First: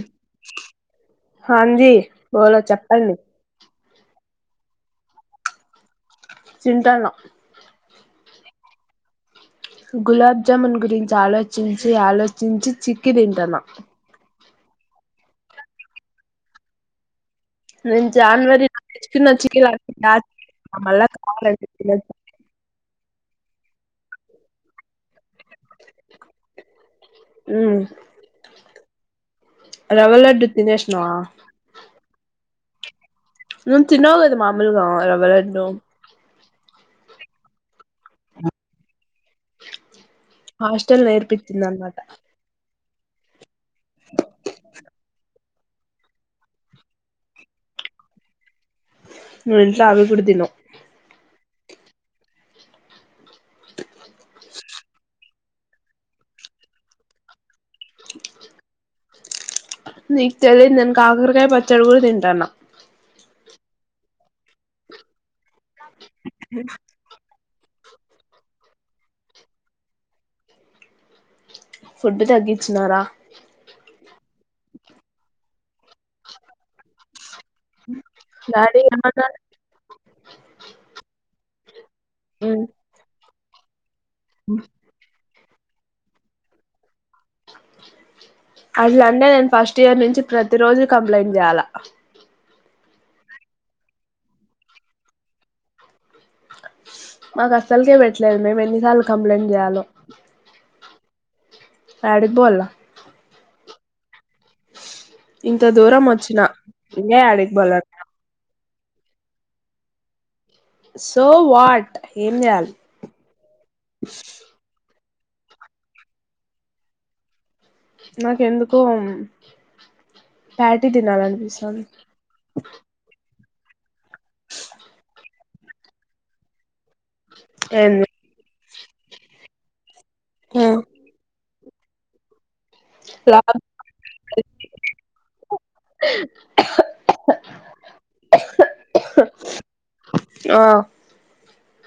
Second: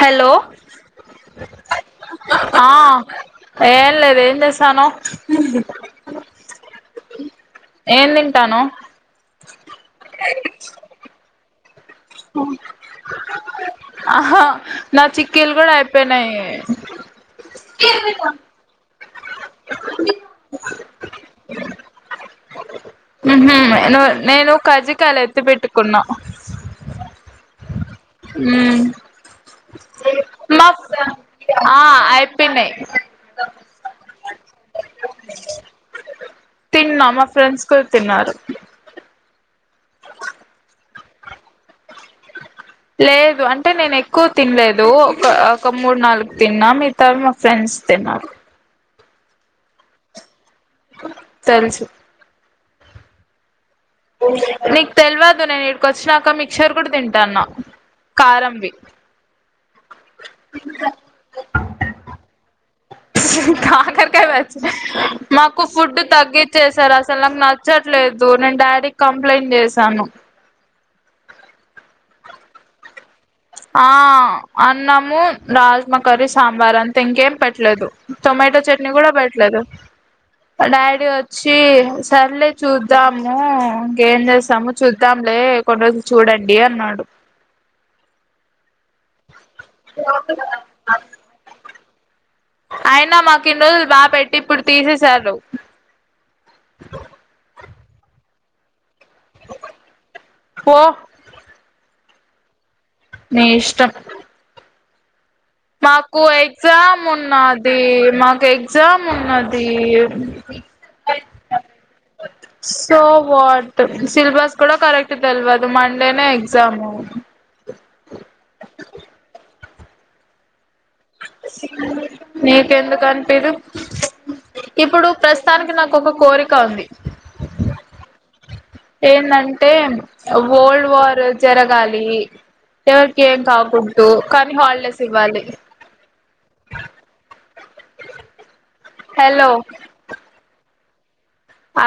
Hello హాంజీ బోలో ఆ చెప్పండి ఏం లేదు ఏం చేస్తాను తింటున్నాం ఏం తింటానవు గులాబ్ జామున్ గురించి ఆలోచించి ఆలోచించి చిక్కి తింటానం ఆహా నా చిక్కిలుకూడ అయిపోయినాయి నేను జాన్వరి చిన్న చికిల్లు [unintelligible] ఉహుమ్ నేను కజ్జికాయలు ఎత్తి పెట్టుకున్నా. హు ఉమ్ రవ్వ లడ్డు తినేష్నావా. పిన్నై నువ్ తిన్నావు కదా మామూలుగా రవ్వ లడ్డు. తిన్నా మా ఫ్రెండ్స్ కూడా తిన్నారు. హాస్టల్ నేర్పించింది అనమాట. లేదు అంటే నేను ఎక్కువ తినలేదు ఒక ఒక మూడు నాలుగు తిన్నా మిగితావి మా ఫ్రెండ్స్ తిన్నారు. నువ్వు ఇంట్లో ఆవి కుడా తినవు. తెలుసు నీకు తెల్వదు నేను ఇడికి వచ్చినాక మిక్చర్ కూడా తింటన్నా. కారంవి నీకు తెలిదు నేను కాకరకాయ పచ్చడి కూడ తింటాన్నా. కాకరికాయ పచ్చడా మాకు ఫుడ్ తగ్గించే సారు అసలు నాకు చ్చట్లేదు నేను డాడీకి కంప్లైంట్ చేసాను. ఫుడ్ తగ్గించినారా ఆ అన్నము, రాజ్మా కర్రీ, సాంబార్ అంతే ఇంకేం పెట్ లేదు టొమాటో డాడీ చట్నీ కూడా ఏమన్నారు పెట్టలేదు డాడీ వచ్చి సర్లే ఉమ్ చూద్దాము ఇంకేం చేస్తాము చూద్దాం లే కొన్ని రోజులు చూడండి అన్నాడు. అట్లంటే నేను ఫస్ట్ ఇయర్ నుంచి ప్రతి రోజు కంప్లైంట్ చేయాల. అయినా మాకు ఇన్ని రోజులు బాగా పెట్టి ఇప్పుడు తీసేసారు. మాకు అసలుకే పెట్టలేదు. మేము ఎన్నిసార్లు కంప్లైంట్ చేయాలో. పో యాడికి బోవల్లా నీ ఇష్టం ఇంత దూరం మాకు వచ్చిన ఎగ్జామ్ ఇంగా యాడికి పోవాల ఉన్నాది మాకు ఎగ్జామ్ ఉన్నది. సో వాట్ ఏం చేయాలి సో వాట్ సిలబస్ కూడా కరెక్ట్ తెల్వదు మండేనే ఎగ్జామ్. నాకెందుకో ప్యాటీ తినాలనిపిస్తాంది నీకెందుకు అనిపిదు ఇప్పుడు ప్రస్తుతానికి నాకు ఒక కోరిక ఉంది. ఎంది ఏందంటే వరల్డ్ వార్ జరగాలి. ఎవరికి ఏం కాకుడదు కానీ హాలిడేస్ ఇవ్వాలి. హలో ఆ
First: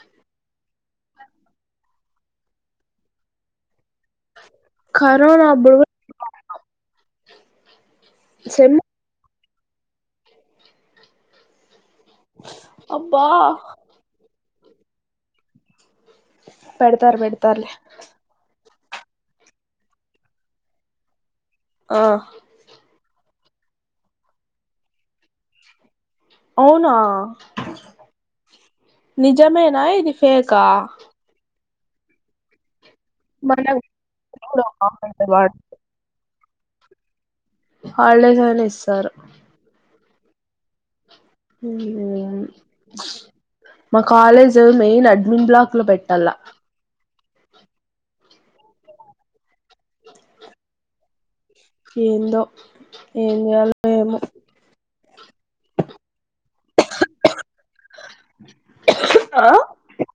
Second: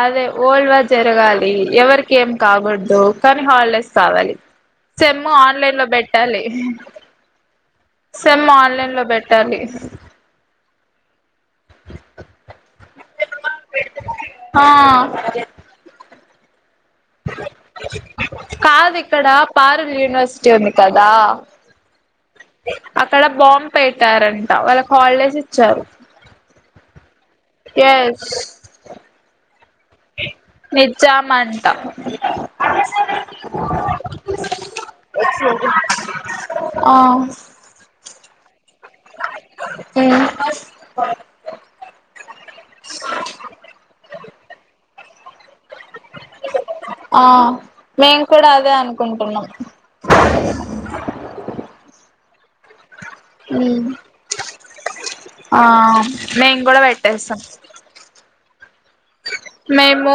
అదే వరల్డ్ వార్ జరగాలి. ఎవరికి ఏం కాకూడదు. కానీ హాలిడేస్ కావాలి. సెమ్ కరోనా అప్పుడు ఆన్లైన్ లో పెట్టాలి, సెమ్ ఆన్లైన్ లో పెట్ టాది అబ్బా హ పెడతారు పెడతారులే. కాదు ఇక్కడ పారుల్ యూనివర్సిటీ ఉంది కదా ఆ అక్కడ బాం పెట్టారంట వాళ్ళకి హాలిడేస్ ఇచ్చారు అవునా నిజమే నిజామ అంటా మన్ ఆ వాడ్ ఆ హాలిడేస్ అని ఇస్ మ్ మ్ యా మా కాలేజ్ మెయిన్ అడ్మిన్ బ్లాక్ లో పెట్టల్ల. ఆ మేము కూడా అదే అనుకుంటున్నాం. ఏందో ఏం చేయాలో ఏమో ఆ మేమ్ కూడ పెట్టేస్తం. మేము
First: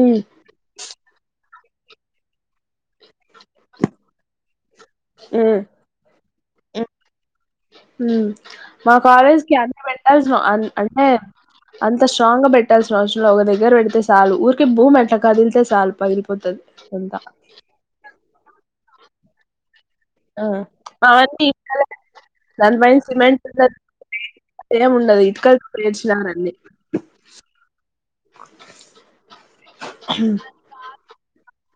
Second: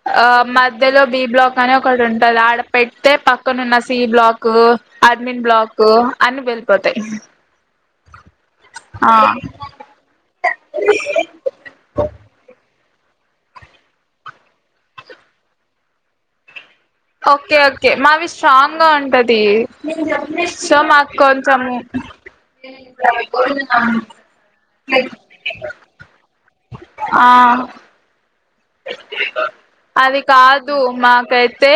ఉమ్ ఆ మధ్యలో బి బ్లాక్ అని ఒకటి ఉంటది. ఆడ పెడితే పక్కనున్న సి బ్లాక్ అర్మిన్ బ్లాక్ అన్ని వెళ్ళిపోతాయి. మ్. మా ఆ కాలేజ్కి అన్ని పెట్టల్సిన, అంటే అంత స్ట్రాంగ్ గ బెట్ ట్టాల్సిన అవసరం ల ఒక దగ్గర పెడితే చాలు. ఊరికె భూమి ఎట్లా కదిలితే చాలు, పగిలిపోతది. అంతా ఓకె ఓకె మావి స్ట్రాంగ్ గా ఉంటది. ఆ సో మాక్ అవన్నీ కొంచము ఇటుకలే ఏముండదు. ఇటుకల్ పేర్చినారన్ని. ఆ అది కాదు. మాకైతే,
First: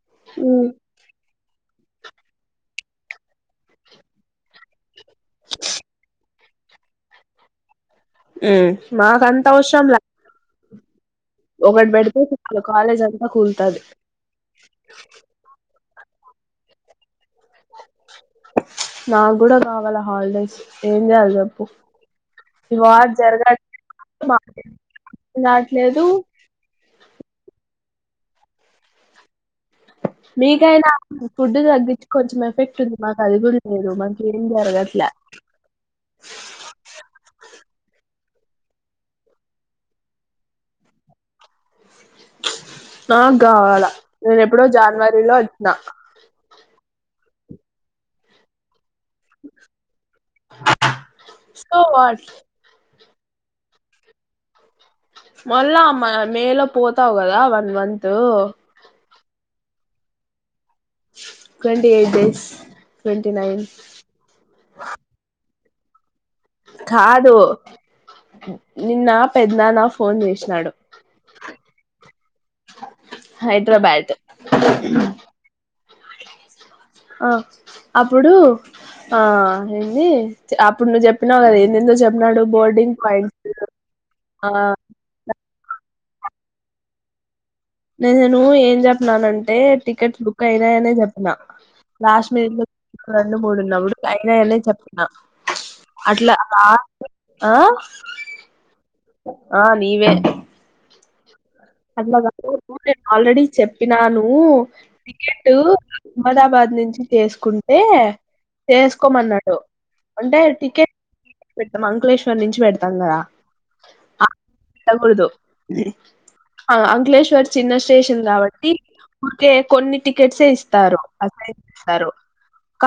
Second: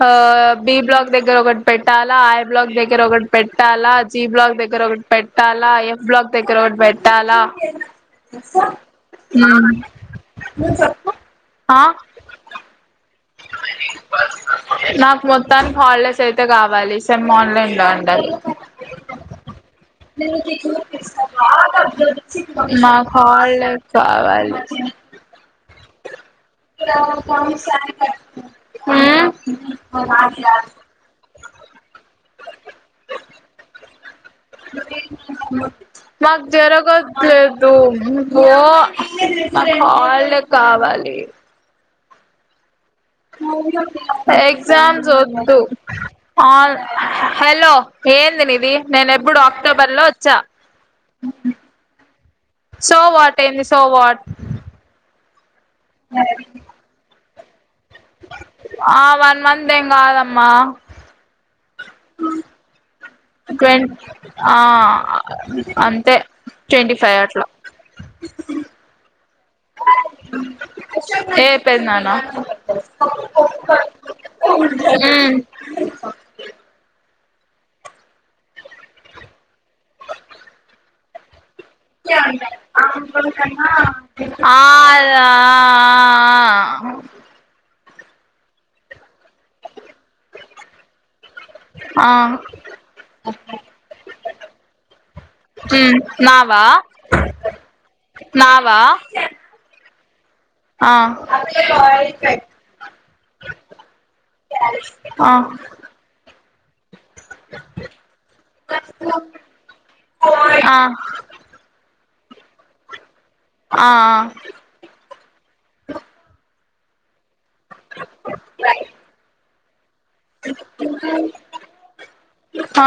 హా ఉమ్ బి బ్లాక్ దగ్గర ఒక పెట్టాలా, ఐ బ్లాక్ దగ్గర ఒకటి పెట్టాలా, జి బ్లాక్ దగ్గర ఒకటి పెట్టాలా, ఎఫ్ బ్లాక్ దగ్గర ఒకటి పెట్టాలా. మాకంత మ్ అవసరం లా ఒకటి పెడితే చుట్టు కాలేజ్ అంతా కూల్తది. హల్డేస్ అయితే కావాలి. సెమ్ ఆన్లైన్ లో ఉండాలి. నాకు కూడా కావాల హాలిడేస్ ఏం చేయాలి చెప్పు ఈ నాకు వార్ హాలిడే కావాలి. ఇనాట్లేదు. [unintelligible] మ్మ్ మీకైనా ఫుడ్ తగ్గించి కొంచెం ఎఫెక్ట్ ఉంది. మాకి అది కూడ లేదు. మన్ మాక్ జరగట్లేదు. మో. నాక్ ఆల్లే కావాలి. నాకు కావాల నేను ఎప్పుడో ఎక్సామ్స్ జనవరిలో ఒద్దు వచ్చిన హల్ హెల్లొ ఏంది నీది? నేనేబ్బుడు అక్టోబర్ లో వచ్చా. సో వాట్ సో వాట్ ఏంది సో వాట్? మళ్ళా అ మేలో పోతావు కదా వన్ మంతు మేం కాదమ్మ. Twenty eight days. Twenty nine ట్వన్ ఆ అంతే. ట్వంటీ ఫైవ్ కాదు అట్లా నిన్న పెద్నాన్న ఫోన్ చేసినాడు. ఏ పెద్ద నాన్న హైడ్రాబ్యాటు మ్మ్ ఆ అప్పుడు, ఆ ఏంది అప్పుడు నువ్వు చెప్పినావు కదా ఏ ఆల ఆ ఆ ఆ ఆ నేను ఏం చెప్నానంటే, టికెట్స్ బుక్ అయినాయనే చెప్పిన. ఆ లాస్ట్ ఆ మినిట్ లో రెండు మూడున్నవడు అయినాయనే చెప్పిన. ఉమ్ అట్లా నావా ఆ, నావా ఆ. నీవే. ఆ [unintelligible] టూ డేస్ ఆల్రెడీ చెప్పినాను. ఆ టికెట్టు అహ్మదాబాద్ నుంచి చేసుకుంటే, చేసుకోమన్నాడు. అంటే ఆ ఆ టికె అంకులేేశ్వర్ నుంచి పెడతాం కదా అ ఆ పెట్టకూడదు. అంకులేశ్వర్ చిన్న స్టేషన్ కాబట్టి ఊరికే కొన్ని టికెట్సే ఇస్తారు క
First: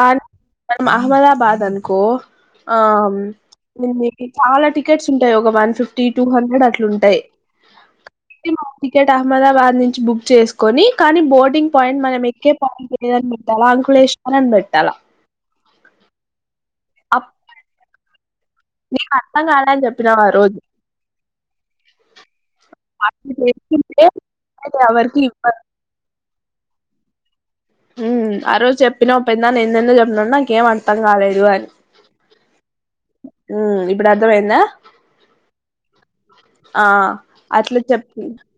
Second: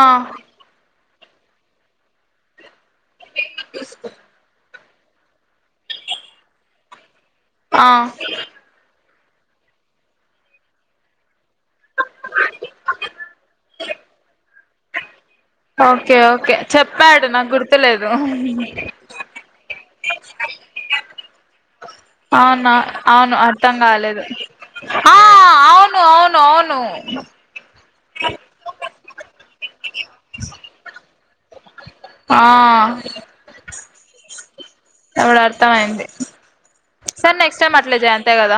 [unintelligible] అహ్మదాబాద్ అనుకో ఆ నికి చాల టి టికెట్స్ ఉంటయి ఒక వన్ ఫిఫ్టీ, టూ హండ్రెడ్ అట్లు ఉంటయి ఆ అహ్మదాబాద్ నుంచి బుక్ చేసుకొని కానీ బోర్డింగ్ పాయింట్ మనం ఎక్కే పాయింట్ లేదని పెట్టాలా అంకు హరన్ పెట్టాల ఓకే ఓకే చెప్పాడు నాకు గుర్తులేదు నీకు అర్థం కాడని చెప్పినగా ఆ రోజు అవునా అట్ల అవును అర్థం చేస్తుంటే కాలేదు ఆ ఎవరికి ఇవ్వ అవును అవును అవును అ హ్మ్ ఆ రోజు చెప్పినవ్ పెద్దనాన్న ఎెందేదో చెప్పినవ్ నాకేం అర్ధం కాలేదు అని ఆ మ్మ్ ఇప్పుడు అర్థమయిందా ఇప్పుడు అర్థంమయింది ఆ సరె నెక్స్ట్ టైమ్ అట్లా అట్లే జయ చెప్పి అంతే కదా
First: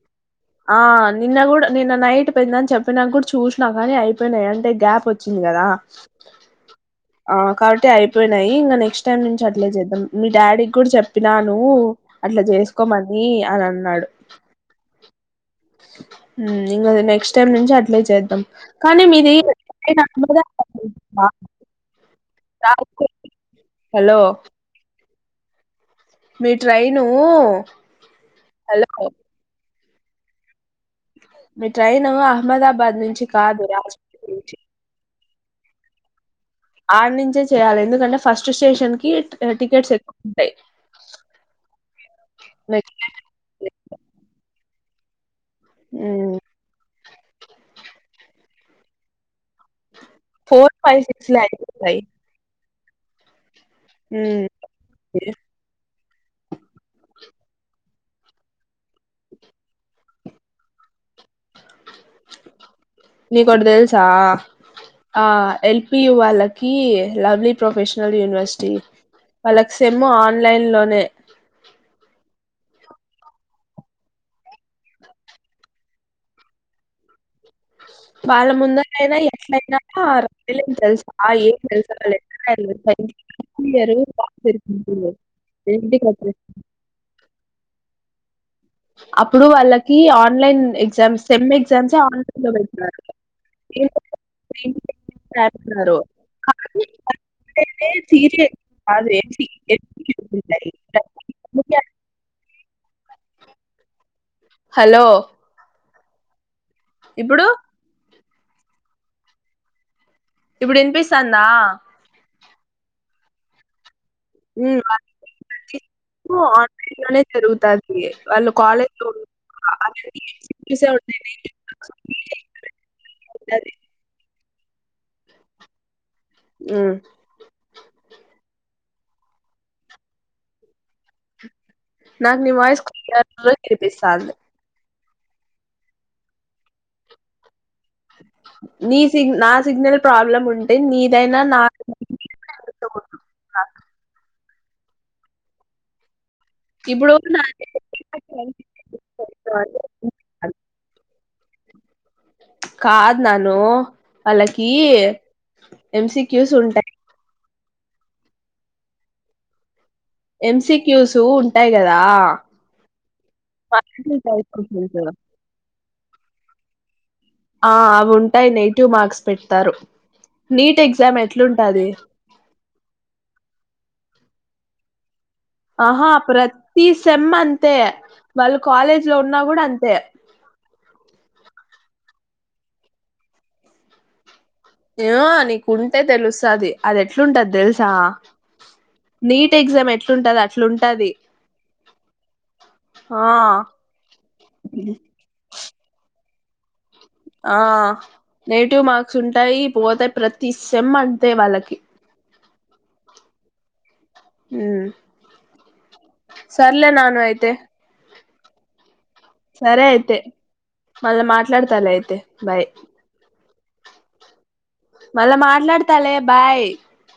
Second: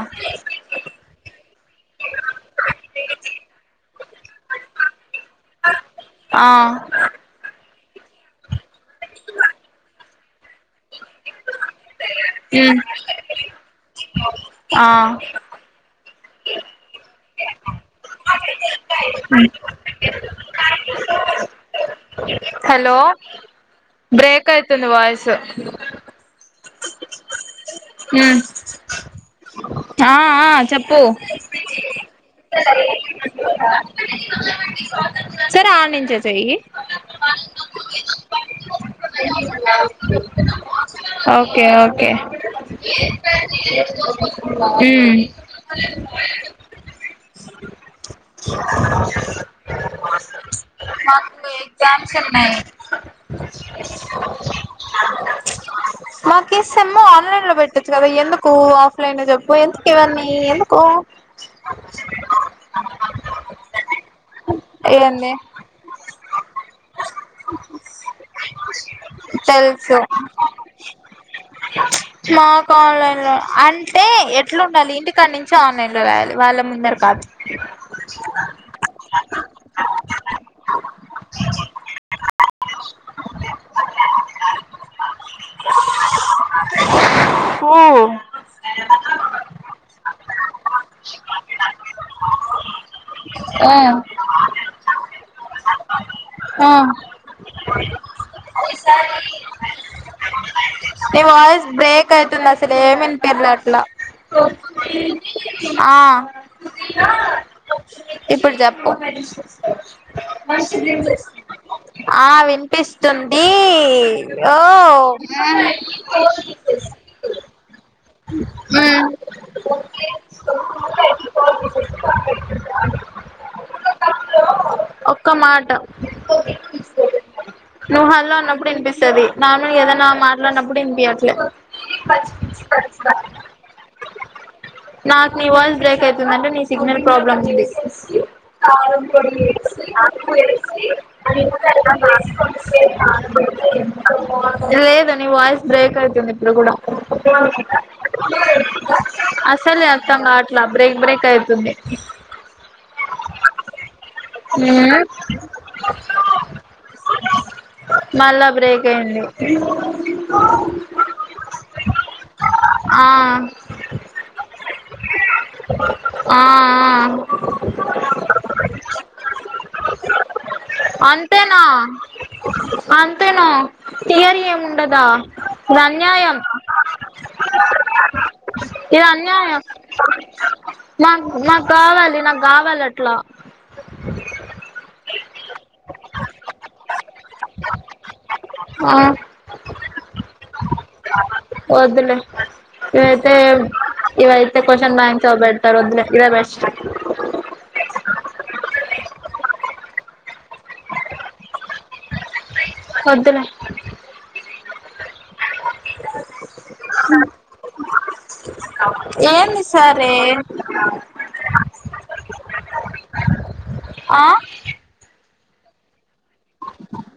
ఆ నిన్న కుడా నిన్న నైట్ పెద్దనాన్న చెప్పినాక కుడా చూసిన కాని అయిపోయినాయి అంటే గ్యాప్ వచ్చింది. కదా ఆ ఆ కాబట్టి అయిపోయినాయి ఇంగ నెక్స్ట్ టైమ్ నుంచి అట్లే చేద్దాం మీ డాడీక్కుడా చెప్పినా నువు అట్లా ఉమ్ చేసుకోమని అని అన్నాడు ఆ హ్మ్ ఎం కాదు నెక్స్ట్ టైమ్ నుంచి అట్లే చేద్దాం కానీ మీది [unintelligible] హలో హలో బ్రేక్ అయితుంది వయిసు మీ ట్రైను ఉమ్ హలో ఆ ఆ చెప్పు మీ ట్రైన్ అహ్మదాబాద్ నుంచి కాదు రాజమండ్రి నుంచి సరే ఆ నించ పెయ్యి ఆడ నుంచే చేయాలి ఎందుకంటే ఫస్ట్ స్టేషన్ కి టికెట్స్ ఎక్కువ ఉంటాయి ఓకే ఓకే హ్మ్ ఫోర్ ఫైవ్ సిక్స్ లో మాకు అయిపోతాయి ఎగ్జామ్స్ ఉన్నయి మ్మ్ మాకి సేమ్ము ఆన్లైన్ లో పెట్టొచ్చు కదా ఎందుకు ఆఫ్లైన్ లో చెప్పు ఎందుకు ఇవన్నీ ఎందుకు నీకొటి తెల్సా ఆ ఏంది ఎల్పియు వాళ్ళకి లవ్లీ ప్రొఫెషనల్ యూనివర్సిటీ వాళ్ళకు సెమ్ము ఆన్లైన్ లోనే నాక అంటే ఎట్లుండాలి ఇంటికాడ్నించి ఆన్లైన్ లో రాయాలి వాళ్ళ ముందట కాదు. అ వాళ్ళ ముందట అయినా ఎట్లయినా రయలేం తెలుసా ఏం [unintelligible] పిల్లలు [unintelligible] ఆ అప్పుడు వాళ్ళకి online sem sem exams online లో పెడుతున్నారు. ఆ [unintelligible] పెడ్తున్నరు [unintelligible] ఎంసీక్యూస్ ఉంటాయి. ని వాయిస్ బ్రేక్ అయితు అసలు ఏమ్ వినిపియలే అట్ల హలో ఆ ఇప్పుడు ఇప్పుడు చెప్ప ఇప్పుడు ఇనిపిస్తాందా? ఆ వి పిస్తుంది ఓ హ్మ్. వాళ్ళకి ఆన్లైన్‌లోనే జరుగుతాది. వాళ్ళు కాలేజ్ లో మ్మ్ చూసే వు అ ఒక్క మాట హ్మ్. నువ్వు హలో అన్నప్పుడు వినిపిస్త సది నార్మల్ గా ఏదైనా మాట్లాడినప్పుడు ఇంపిట్లే నాకు నీ వాయిస్ [unintelligible] వినిపిస్తోంది నాకు నీ వాయిస్ బ్రేక్ అయితుంది అంటే నీ సిగ్నల్ ప్రాబ్లమ్ ఇది [unintelligible] నీ సిగ్ నా సిగ్నల్ ప్రాబ్లం ఉంటే నీదైనా నా లేద నీ వాయిస్ బ్రేక్ అయితుంది ఇప్పుడు కూడా ఇప్పుడు నాది అసలే అత్తంగా అట్లా బ్రేక్ బ్రేక్ అయితుంది కాదు నాను వాళ్ళకి ఎంస క్యూస్ ఉంటాయి మళ్ళా బ్రేక్ అయింది ఎంస క్యూస్ ఉంటాయి కదా ఆ ఆ ఆ అవి ఉంటాయి నెగిటివ్ మార్క్స్ పెడతారు నీట్ ఎగ్జామ్ అంతేనా ఎట్లుంటది అంతేనా తీయరీ ఏముండదా ఇది ఆ అన్యాయం ప్రతిస ఎమ్మ అంతే వాళ్ళు కాలేజ్ ఇది లో ఉన్నా కూడా అన్యాయం అంతే మాకు మాకు కావాలి నాకు కావాలి అట్లా ఆ నీకుంటే తెలుస్తది అది ఎట్లుంటది తెలుసా ఆ నీట్ ఎగ్జామ్ ఎట్లుంటది అట్లుంటది వద్లే ఆ ఇవైతే ఇవైతే క్వశ్చన్ మ్యాంస బెడారు వద్దులే ఇదే బెస్ట్ ఆ నెగిటివ్ మార్క్స్ ఉంటాయి పోతే ప్రతి సేమ్ అంతే వాళ్ళకి వద్దులే హ్మ్ సర్లే నాను అయితే అ ఏందీ సరే మళ్ళా మాట్లాడతాలే అయితే బాయ్ ఆ మాడుతాలే బాయ్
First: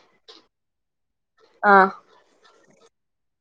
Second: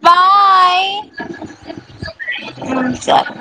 బాయ్ ఆ అ సార్